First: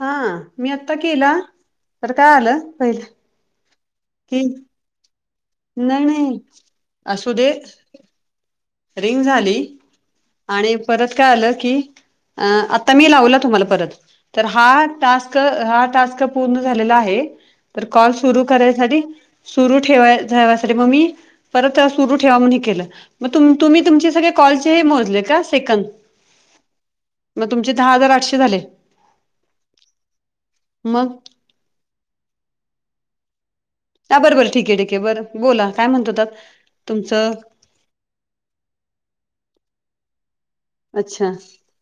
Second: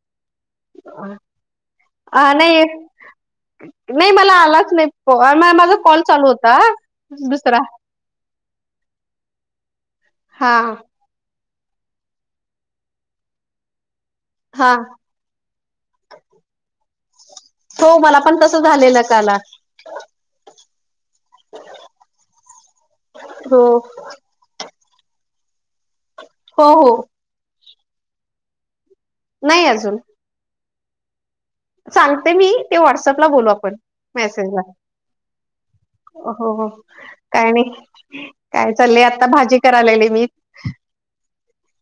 हा मी आता केला तर अ काय नाही आलं पहिलं नाही मला की आलाच नाही माझा कॉल नाही चालू नाही होता असू दे दुसरा रिंग झाली हा आणि परत की आता मी लावला तुम्हाला परत तर हा टास्क हा टास्क पूर्ण झालेला आहे तर हो कॉल मला पण सुरू तसं झालेलं करायसाठी काला सुरू ठेवायवसाठी मग मी परत सुरू ठेवा म्हण केलं म हो तुम्ही तुम स कॉल मो का सेक हो हो मग तुमचे दहा हजार आठशे झाले नाही अजून मग सांगते मी ते व्हॉट्सअपला बोलू आपण हा बरं बरं मेसेजला ठीक आहे ठीक आहे बरं बोला काय म्हणत हो होतात हो तुमचं काय नाही काय चाललंय आता भाजी करायलाली मी अच्छा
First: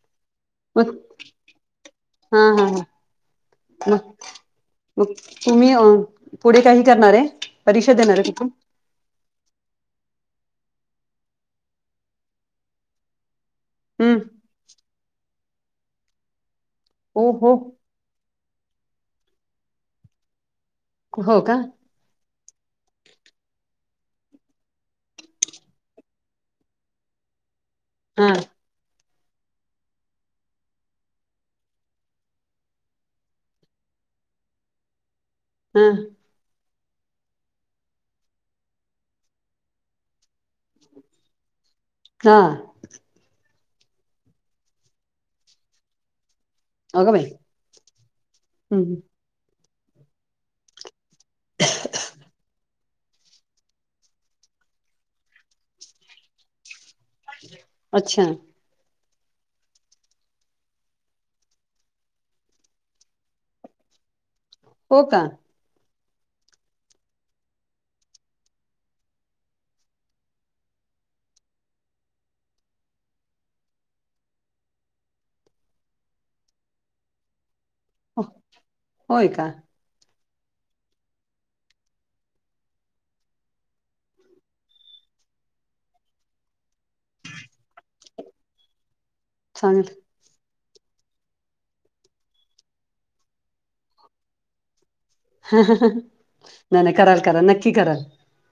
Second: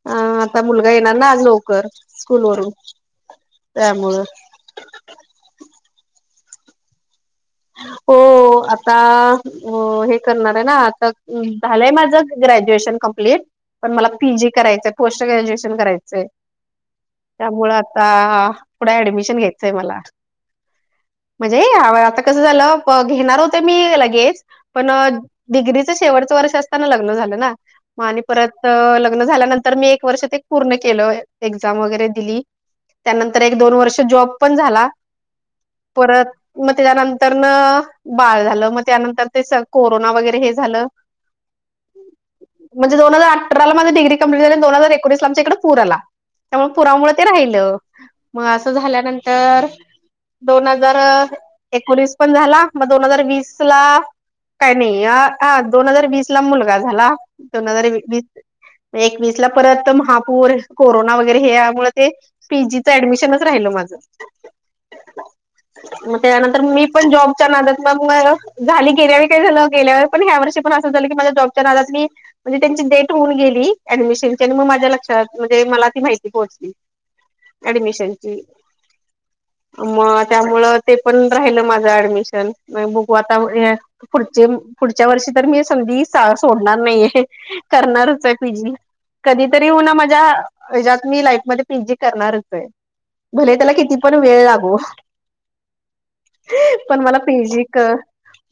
ह आता मुलगा मग येणार ना आज लवकर हा स्कूल हा वरून हा मग त्यामुळं मग तुम्ही अ पुढे काही करणार आहे परीक्षा हो देणार आहे तिथून आता हे करणार आहे ना आता झालंय माझं ग्रॅज्युएशन कम्प्लीट पण मला हम्म पी जी करायचंय पोस्ट ग्रॅज्युएशन करायचंय ओ हो त्यामु आता पुढे ऍडमिशन घ्यायचंय मला हो का म्हणजे आ आता कसं झालं घेणार होत मी लगेच पण डिग्रीच शेवटचं वर्ष असताना लग्न झालं ना मग आणि हा परत तर लग्न झाल्यानंतर मी एक वर्ष ते पूर्ण केलं एक्झाम वगैरे दिली त्यानंतर एक दोन वर्ष जॉब पण झाला हा परत मगनर तर न बाळ झालं मग त्यानंतर ते कोरोना वगैरे हे झालं का म्हणज दोन हजारठरालाझ डग्री कंप्लीट झाली दो हजार एकोसला आच्या इकडे पू आला त्यामुळे अगं पुरामुळे बाई ते राहिलं मग असं हम्म झाल्यानंतर तर दोन हजार एकोणीस पण झाला मग दोन हजार वीस ला काही नाही दोन हजार वीस ला मुलगा झाला दोन हजार अच्छा वीस एकवीस ला परत महापौर कोरोना वगैरे हे यामुळे ते पीजीचं ऍडमिशनच राहिलं माझं हो का मग त्यानंतर मी पण जॉबच्या नादात मग मग झाली गेल्यावर काही झालं गेल्यावर पण ह्या वर्षी पण असं झालं की माझ्या जॉबच्या नादात मी म्हणजे त्यांची डेट होऊन गेली ऍडमिशनची आणि मग माझ्या लक्षात म्हणजे मला ती माहिती पोहोचली [unintelligible] हो ऍडमिशनची होय का मग त्यामुळ ते पण राहिलं माझ ऍडमिशन म बुकवाता पुढचे पुढच्या वर्षी तर मी सधी सोडणार नाहीये करणारच आहे पी जी कधीतरी होऊ चांगलं ना माझ्या हच्यात मी लाईफ मध्ये पी जी करणारच आहे म्हले त्याला किती पण वेळ लागू हा पण मला पेजी क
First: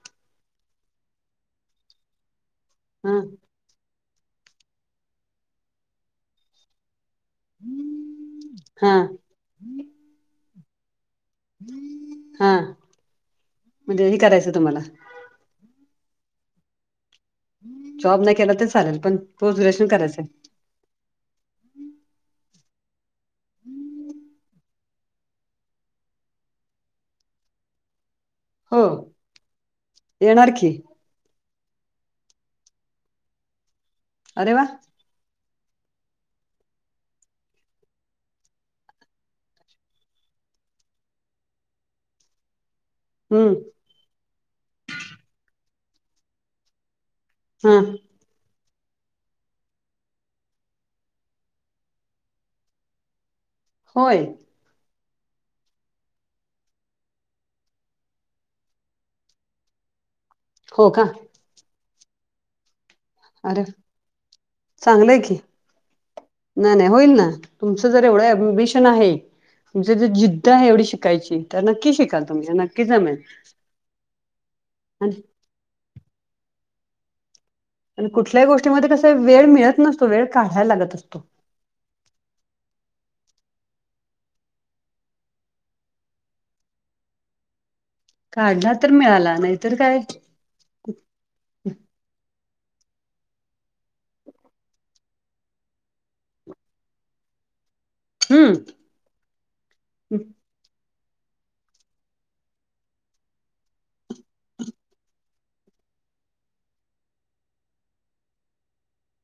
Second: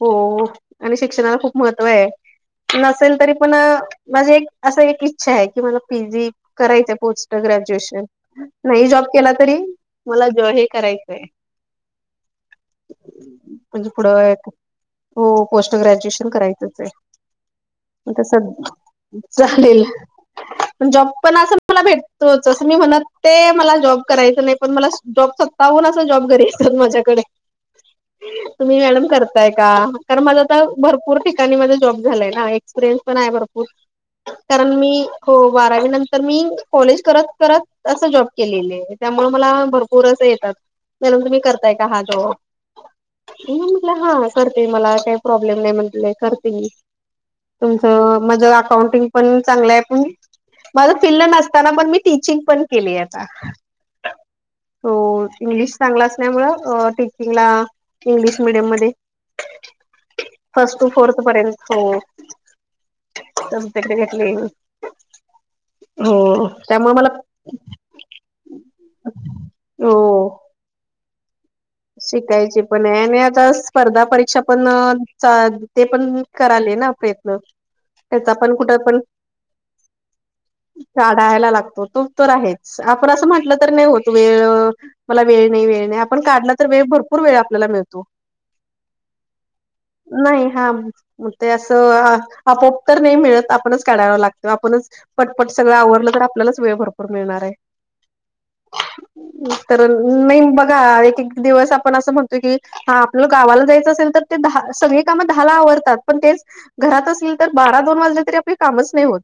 हो आणि शिक्षणाला खूप महत्व आहे हा नसेल तरी पण माझी एक असं एक इच्छा आहे की मला पी जी करायचं पोच र ग्रॅज्युएशन नाही हा जॉब केला तरी मला जॉ हे करायचंय हम म्हणजे पुढं हो पोस्ट ग्रॅज्युएशन करायचंच आहे मग जॉब तस नाही केला तर चालेल पण पोस्ट चालेल ग्रॅज्युएशन करायचं आहे. जॉब पण असं मला भेटतोच असं मी म्हणत ते मला जॉब करायचं नाही पण मला जॉब सत्ताहून असं जॉब घरी येतात माझ्याकडे तुम्ही हो मॅडम करताय का कारण माझ येणार आता की भरपूर जॉब झालाय ना एक्सपिरियन्स पण आहे भरपूर अरे वा कारण मी हो बारावी नंतर मी कॉलेज करत करत असं जॉब केलेलं आहे त्यामुळे मला भरपूर असं येतात त्याणून तुम्ही करताय का हा जवळ हम्म म्हटलं हा करते मला काही प्रॉब्लेम नाही म्हटलं करते हा तुमचं माझं अकाउंटिंग पण चांगलं आहे पण माझं फील्ड नसताना पण मी टीचिंग पण केली आता होय सो इंग्लिश चांगला असल्यामुं तिला इंग्लिश मिीडियम मध्ये फर्स्ट हो टू का फोर्थ पर्यंत हो अरे सब्जेक्ट घेतले चांगलंय की हो नाही नाही त्यामुळे होईल मला ना तुमचं जर एवढं अमबिशन आहे हो म्हणथ जिद्द आहे एवढी शिकायची तर नक्की शिकाल तुम्ही शिकायची नक्की पण आहे जमेल आणि आता स्पर्धा परीक्षा पण आणि ते पण कराले ना प्रयत्न आणि त्याचा कुठल्याही पण कुठं गोष्टीमध्ये पण कसा वेळ मिळत नसतो वेळ काढायला लागत असतो ढायला लागतो तो तर आहे आपण असं म्हटलं तर नाही होतो वेळ मला वेळ नाही वेळ नाही आपण काढला तर वेळ भरपूर वेळ आपल्याला मिळतो काढला तर मिळाला नाहीतर काय नाही हाग ते असं आपोप तर नाही मिळत आपणच काढावा लागतो आपणच पटपट सगळं आवरलं तर आपल्यालाच वेळ भरपूर मिळणार आहे हम्म तर नाही बघा एक एक दिवस आपण असं म्हणतोय कि हा आपलं गावाला जायचं असेल तर ते दहा सगळी कामं दहाला आवरतात पण तेच घरात असेल तर बारा दोन वाजले तरी आपले कामच नाही होत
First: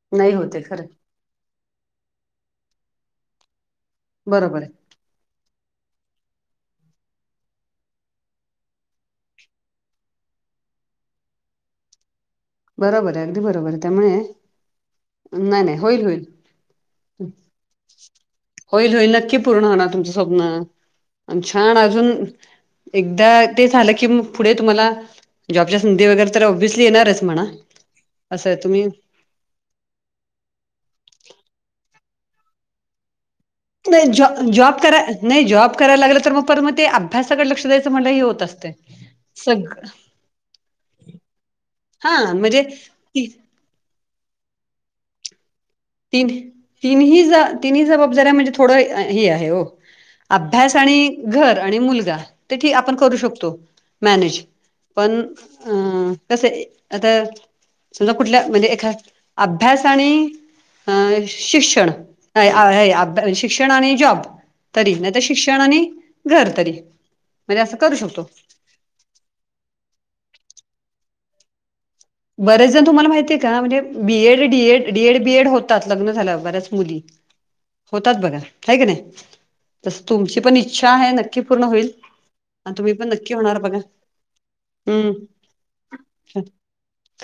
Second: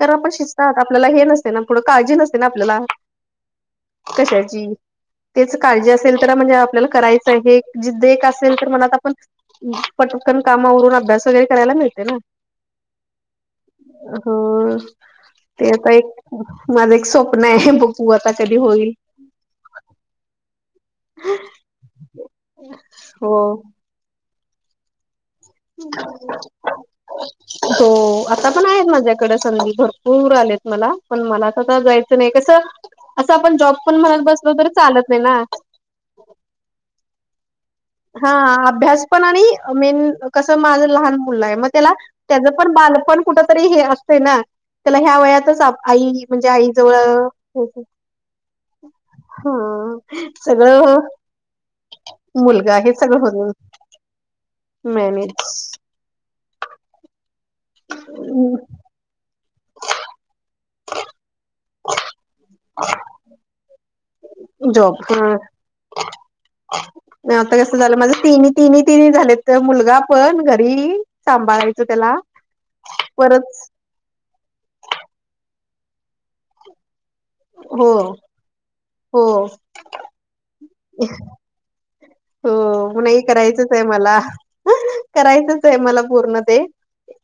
तर आपण नाही होते शिस्तात, खरं आपल्याला हे नसते ना पुढं काळजी नसते ना आपल्याला. बरोबर कशाची, आहे तेच काळजी असेल तर म्हणजे आपल्याला करायचं, हे ज एक असेल तर मनात आपण पटकन काम आवरून अभ्यास वगैरे करायला मिळते ना. बरोबर आहे अगदी बरोबर आहे त्यामुळे हो. नाही ते नाही आता होईल एक, होईल माझं एक स्वप्न आहे बघू आता कधी होईल. पूर्ण होणार तुमचं स्वप्न. छान अजून एकदा हो ते झालं की पुढे तुम्हाला जॉबच्या संधी वगैरे तर ॲब्युअसली येणारच. म्हणा हो, आता असं पण आहेत तुम्ही माझ्या कड संधी भरपूर आलेत मला पण मला जायचं नाही आता कस अस आपण जॉब पण नाही म्हणत जॉ बसलो तरी जॉब कराय चालत ना नाही, जॉब करायला लागलं तर मग पर मग ते. अभ्यासाकडे लक्ष द्यायचं म्हटलं हे हा होत असते. अभ्यास पण आणि सग मेन कस माझ लहान मुल आहे म त्याला हा त्याचं म्हणजे पण बालपण ती कुठ तरी हे असत ना, त्याला ह्या वयातच आई तीन म्हणजे आई तिनही जवळ तिनही जबाबदारी म्हणजे थोडं हे आहे हो. हा अभ्यास आणि सगळं घर आणि मुलगा ते मुलगा हे आपण करू सगळं होत शकतो. मॅनेज पण मॅनेज अ कस आता. समजा कुठल्या म्हणजे एका अभ्यास आणि अ शिक्षण [unintelligible] शिक्षण आणि जॉब तरी, जॉब नाही तर हा शिक्षण आणि घर तरी, म्हणजे असं करू शकतो. तिन तिन् झालेत मुलगा पण घरी सांभाळायच त्याला. बरेच जण तुम्हाला माहितीय परत का म्हणजे. बीएड, डीएड, डीएड, बीएड होतात लग्न झाल्या बऱ्याच मुली. हो होतात बघा हाय काय हो नाही तस तुमची पण इच्छा आहे नक्की पूर्ण होईल. आणि तुम्ही हो, पण नाही नक्की होणार करायचच बघा आहे, मला हम्म करायचंच आहे मला पूर्ण ते.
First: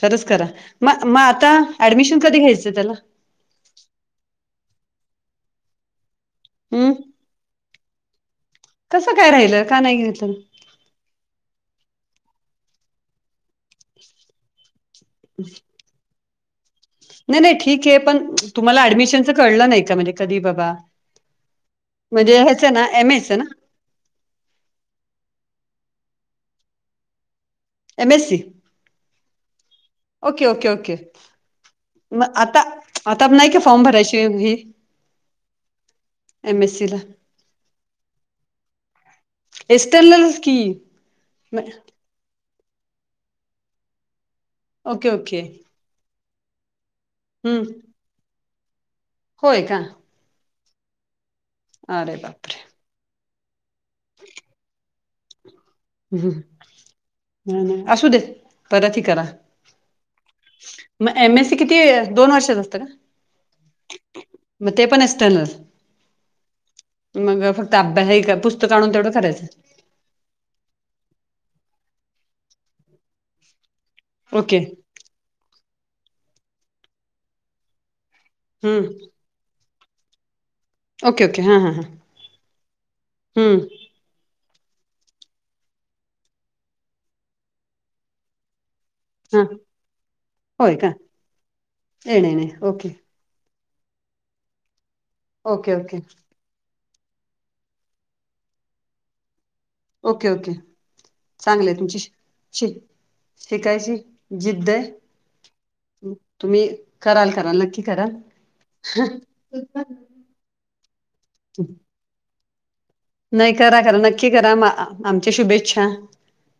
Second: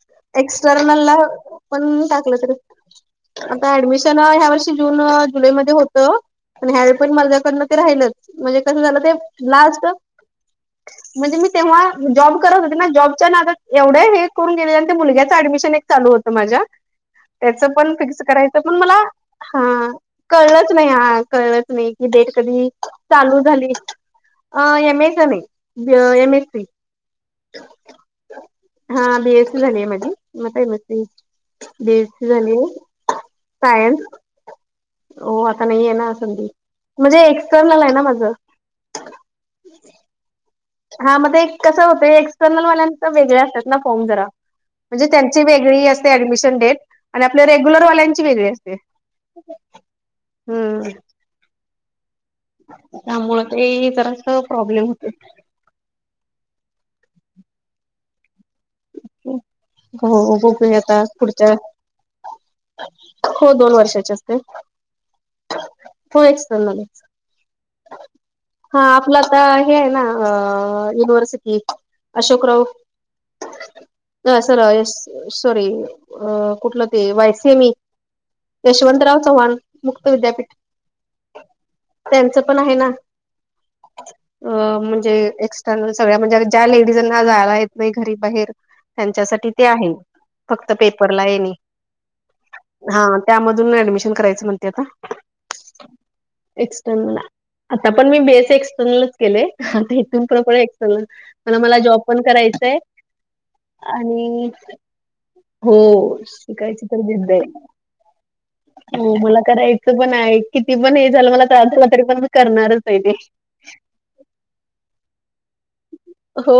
खरंच करा मग एक्स्टर्नला मग आता पण ऍडमिशन टाकलं कधी तर घ्यायचं त्याला आता ऍडमिशन ह्या वर्षी जून, जुलैमध्ये होत पण हम्म ह्यावेळी पण माझ्याकडन ते राहिलच, म्हणजे कस झालं ते कसं काय राहिलं का लास्ट नाही [unintelligible] म्हणजे मी तेव्हा जॉब करत होते ना जॉबच्या नादात एवढे हे करून गेले मुलग्या डमिशन एक चालू होतं माझ्या. नाही नाही त्याच ठीक पण आहे फिक्स करायचं पण तुम्हाला मला, ऍडमिशनचं कळलं नाही हा का म्हणजे कधी कळलंच बाबा नाही हा कळलंच नाही. की डेट म्हणजे ह्याच कधी ना एम एस चालू ना झाली अ एम ए नाही M S C. M S C हा बीएस सी झाली आहे माझी ओके मता okay M S okay C. देडची मग झाली आता आता नाही का फॉर्म सायल. भरायची ही हो आता नाही आहे ना संधी एम एस सी ला म्हणजे एक्सटर्नल आहे ना माझं एस्लल की. हा मग एक कसं होतं एक्सटर्नलवाल्यांंत वेगळे्या असतात ना फॉर्म जरा. म्हणजे ओके ओके त्यांची वेगळी असते ऍडमिशन डेट आणि आपल्या हम्म रेग्युलरवाल्यांची वेगळी असते. होय का. हम्म. अरे बाप त्यामु ते जरास प्रॉब्लेम होत. ह असू दे परत ह करा. हो खप घता मग एम एस पुढच्या सी किती दोन वर्षाच असतं का हो दोन वर्षाचे असते. मग ते पण असत ना. हो एक्सटर्नल मग फक्त अभ्या हे पुस्तक हा आणून तेवढं आपलं आता करायचं. युनिव्हर्सिटी अशोकराव. नाही ओके सलास सॉरी अ कुठलं ते वायस मी. हम्म यशवंतराव चव्हाण मुक्त विद्यापीठ ओके के हां हां हां. त्यांचं पणं आहे नां. ह [unintelligible] अ म्हणजे एक्सटर्नल सगळ्यां म्हणजे ज्या लेडीजांना जायंला येतं नाही घरी बाहेर हां त्यांच्यासाठी ते आहे फक्तं होय का पेपरला येणे येणे येणे ओके हां. त्यांमधून ऍडमिशन करायचं म्हणते आता. Okay okay. एक्सटर्नल आता पण मी बेस एक्सटर्नल. केलेता इथून ओके प्र ओके मण चांगले मला तुमची जॉब शि पण करायचंय. शि- शिकायची आणि. जिद्द आहे हो तुम्ही शिकायची तर दिसद कराल कराल आहे. नक्की कराल हो मला करायच पण आहे किती पण हे झालं मला त्रास झाला तरी पण करणारच आहे ते. नाही करा काररा नक्की करा आमच्या शुभेच्छा. हो.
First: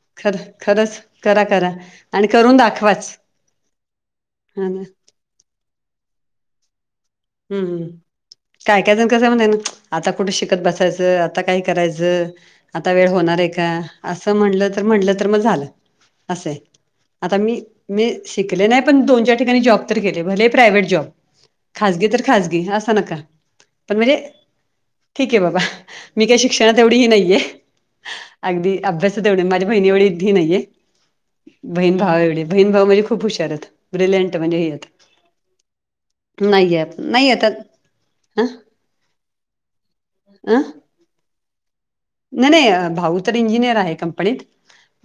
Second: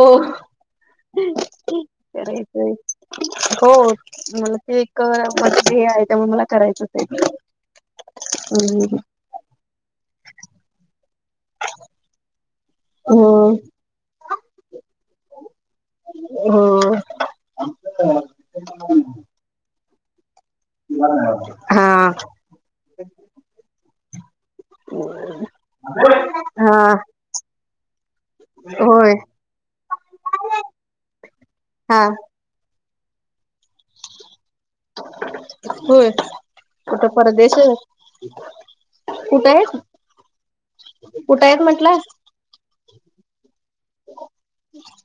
च करा करा आणि करून करायचंय दाखवाच. हो. मला हा ते ना एक म हे आहे त्यामुळे मला करायचंच. हम् हम्. काय ते काय जण कसं म्ह ना आता कुठे शिकत बसायचं आता काय करायचं. आता वेळ होणार आहे हो का असं म्हणलं तर म्हटलं तर मग झालं असे. हो आता मी मी शिकले नाही पण दोनच्याार ठिकाणी जॉब तर केले भले प्रायव्हेट जॉब. खाजगी हा तर खासगी असं नकां पणं म्हणजे ठीक आहे बाबा. मी काही शिक्षणात हा तेवढी हे नाही आहे. अगदी होय अभ्यासात एवढं माझ्या बहिणी एवढी बूँदी नाही आहे. बहीण हा भाव एवढे बहीण भाऊ म्हणजे खूप हुशार आहेत ब्रिलियट म्हणजे हे यांत होय नाही परत आता येशील नां. कुठं आहे [unintelligible] अं. कुठं आहेंतं म्हटलं. नाहीं नाहीं भाऊ तर इंजिनियर आहे. तर पडीत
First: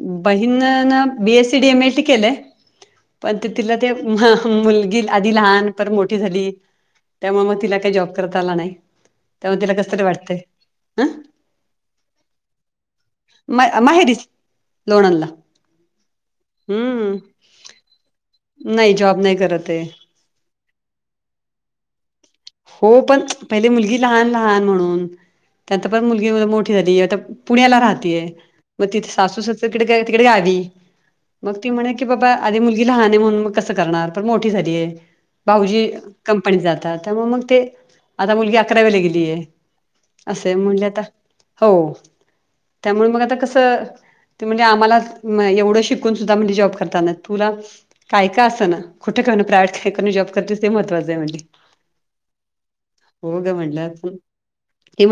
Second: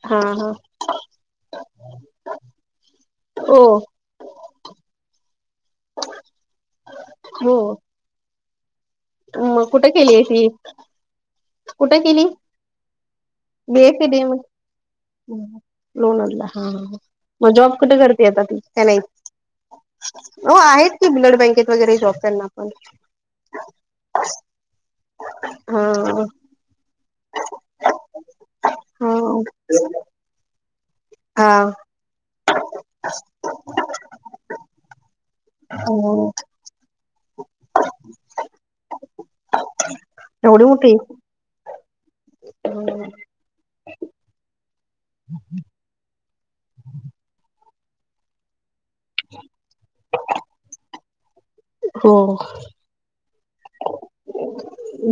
हा हा बहीण बीएसीडी एम ए टी केलंय. पणं ते हो तिला ते मुलगी आधी लहान मुलं तर मोठी झाली त्यामुळें हो मग तिला कांहीं जॉब करतां आला नाहीं. मग कुठं गेली आहे ही कुठं गेली. म बे फ दे माहेरीच म लोणंदला लोनला ह [unintelligible] हम्म मग आता जॉब कुठे करते आता ती की नाही नाहीं. जॉब नाही करत आहे हो आहेत की ब्लड बँकेत वगैरे जॉब करणारे. हो पणं पहिलें मुलगी लहान लहान म्हणून हा त्यात पणं मुलगी मोठीं झालीं आता पुण्याला राहतेय मगं तिथे हो सासू सासरे कडे कायं तिकडे आली हा मगं ती म्हंणे. की बाबा आधी मुलगी लहान आहे म्हणून मगं कसं करणारं पणं मोठी झालीय. भाऊजी हो कंपनीत जातांत. मगं मगं ते आता मुलगी अकरावीला गेलीय आहे असे एवढी म्हणले मोठी आता हो. त्यामुळें मगं आता कसं ते म्हणजे आम्हांला एवढं शिक. तुसुंधा जॉब करतांना तुला कायं का असं नां. कुठे का प्रायवेट ठीकाणी जॉब करते ते महत्वां आहे म्हणजे हो. हो गं म्हणलां असणं.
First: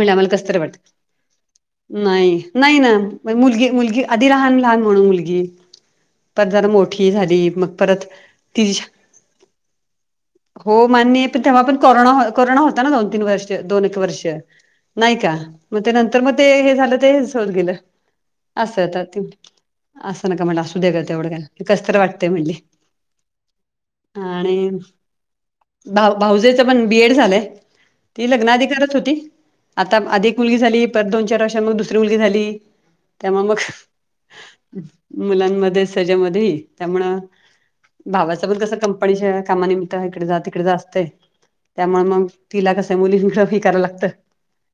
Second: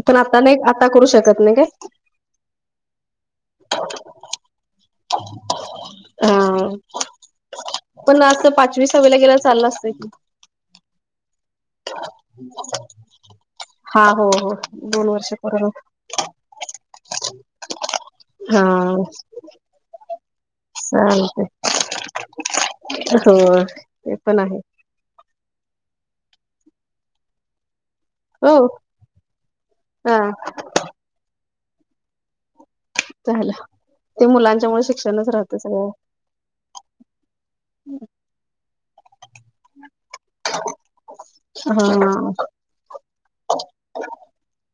पणं आता नाहीं आता करूं शकतं नाहीं कायं? नाहीं नाहीं नां मुलगी मुलगी आधी लहान लहान म्हणून मुलगी पणं जर हा मोठी झाली मगं परत पण असं ति पाचवी सहावीला गेला चाललं असतं की हो मान्य आहे पण तेव्हा पण कोरोना होता ना दोन तीन वर्ष दोन एक हा वर्ष हो हो दोन नाही वर्ष का? पूर्ण त्या नंतर मग ते हे झालं ते हे होत गेलं हा असं आ. असं नका म्हणलं असू दे का तेवढं चालतंय काय कसं तर वाटते म्हणले. हो ते पण आहे. भा भाऊजेच पण बीएड झालंय. ती हो लग्नाआधी करत होती आता हा अधिक मुलगी झाली परत दोन चार वर्षांमध्ये दुसरी मुलगी झाली. त्यामुळें मग झालं ते मुलांच्यामुळे शिक्षणच राहतं मुलांमध्ये सगळं सजामंध्ये त्यामुळं भावासोबत कसं कंपनीच्या कामानिमित्त इकडे जां तिकडे जां असंते. त्यामुळें मगं हा तिला कसं मुलीं फी करावाला लागतात.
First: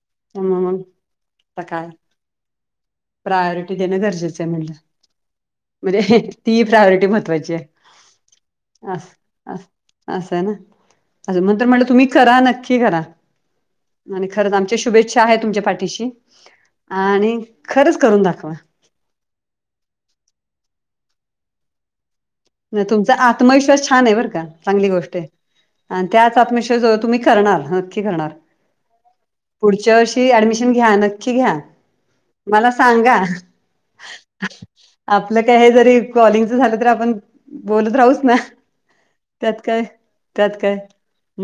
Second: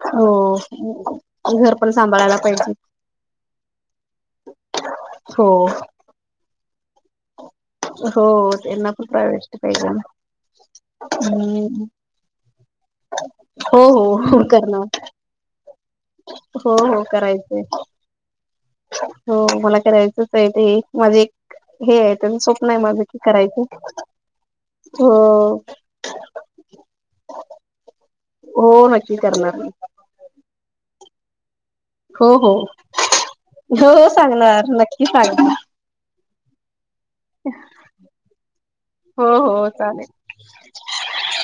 हो घरं काय पणं सांभाळांयला पाहिजे. प्रायोरिटी देणं गरजेचं म्हणलं. हो. म्हणजे ती प्रायोरिटी महत्वांची आहे. हो त्यांना पणं असं प्रायटी पाहिजे. तरं म्हटलं तुम्हीं करा नक्की करा हो आणि हो खरं आमच्यां करणार शुभेच्छा आहे तुमच्या पाठीशी हो हो आणि करायचंय खरंच करूंन दाखवां. हो मला करायचंच आहे ते माझे एक हे आहे तरं नाहीं तुमचा आत्मविश्वास छान आहे बरं का चांगली गोष्ट आहे. हो आणि त्याचं आत्मविश्र्वास वर तुम्ही करणारं नक्की करणारं. हो नक्की करणारं नाहीं. ति ऍडमिशन घ्या नक्की घ्या. हो हो मला सांगा हो सांगणार नक्की आपलं सांगणार काय हे जरी कॉलिंग झालं तर आपण बोलत राहूच ना. हो त्यात हो काय चालेल त्यात काय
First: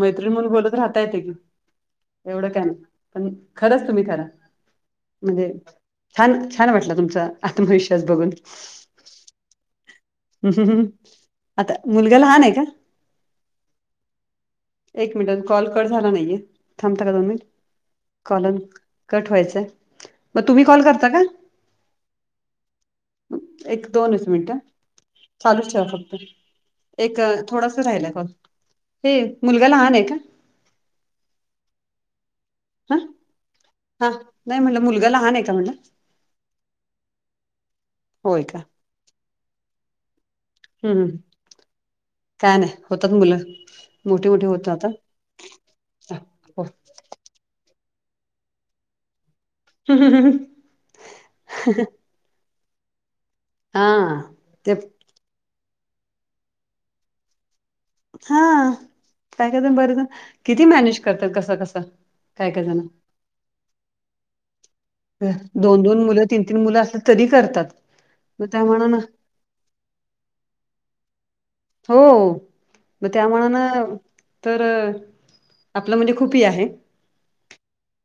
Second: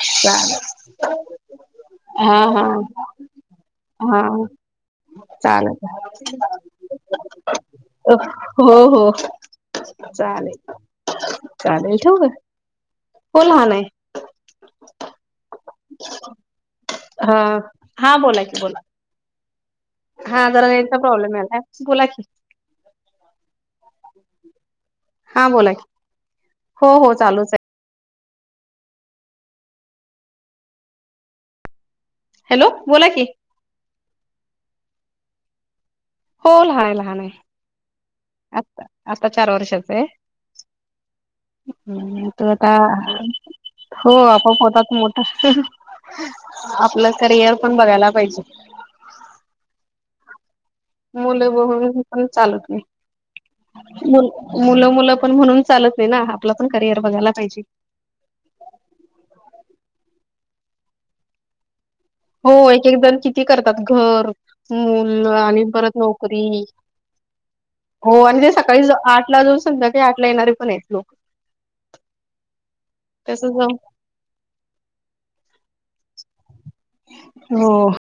मैत्रिणी म्हणून चालेल बोलत राहता येते की हा एवढं काय हा ना पण खरंच तुम्ही हा खरं. म्हणजे चालेल छान छान वाटला तुमचा आत्मविश्वास बघून हो हो [unintelligible] हम् ह् ह् आता चालेल ठेवू मुलगा लहान आहे का? हो लहान आहे. एक मिनिट कॉल कट झाला नाहीये थांबता का दोन हा मिनिट हा बोला कॉलन की बोला कट व्हायचंय. हा मग तुम्ही जरा कॉल नेटचा करता का प्रॉब्लेम आला [inaudible] एक दोनच मिनट हा बोला चालूच की ठेवा फक्त हो हो एक चालूच थोडास राहिलाय हे मुलगा लहान आहे का? हॅलो हा बोला की हा नाही म्हणलं मुलगा लहान आहे का म्हणलं. हो लहान आहे लहान आहे. होय का? आता आता चार वर्षाच आहे. हम्म त काय आता नाही होतात मुलं हो मोठी [inaudible] मोठी होत आता आपलं करिअर पण बघायला पाहिजे. हम ह ह. मुलं [inaudible] पण चालत हा नाही ते मुलं मुलं पण म्हणून चालत. ना आपला पण करिअर बघायला पाहिजे. हा काय कादम बरच किती मॅनेज करतात कसं कसं? काय हो काय एक एक जण किती करतात घर मुल आणि दोन परत दोन मुलं तीन नोकरी तीन मुलं असली तरी करतात. हो आणि मग ते त्या सकाळी म्हणानं आठ ला जाऊन संध्याकाळी आठ ला येणारे पण आहेत लोक. हो तर तस त्यामुळं न. तर आपलं म्हणजे खूप हे आहे. हो.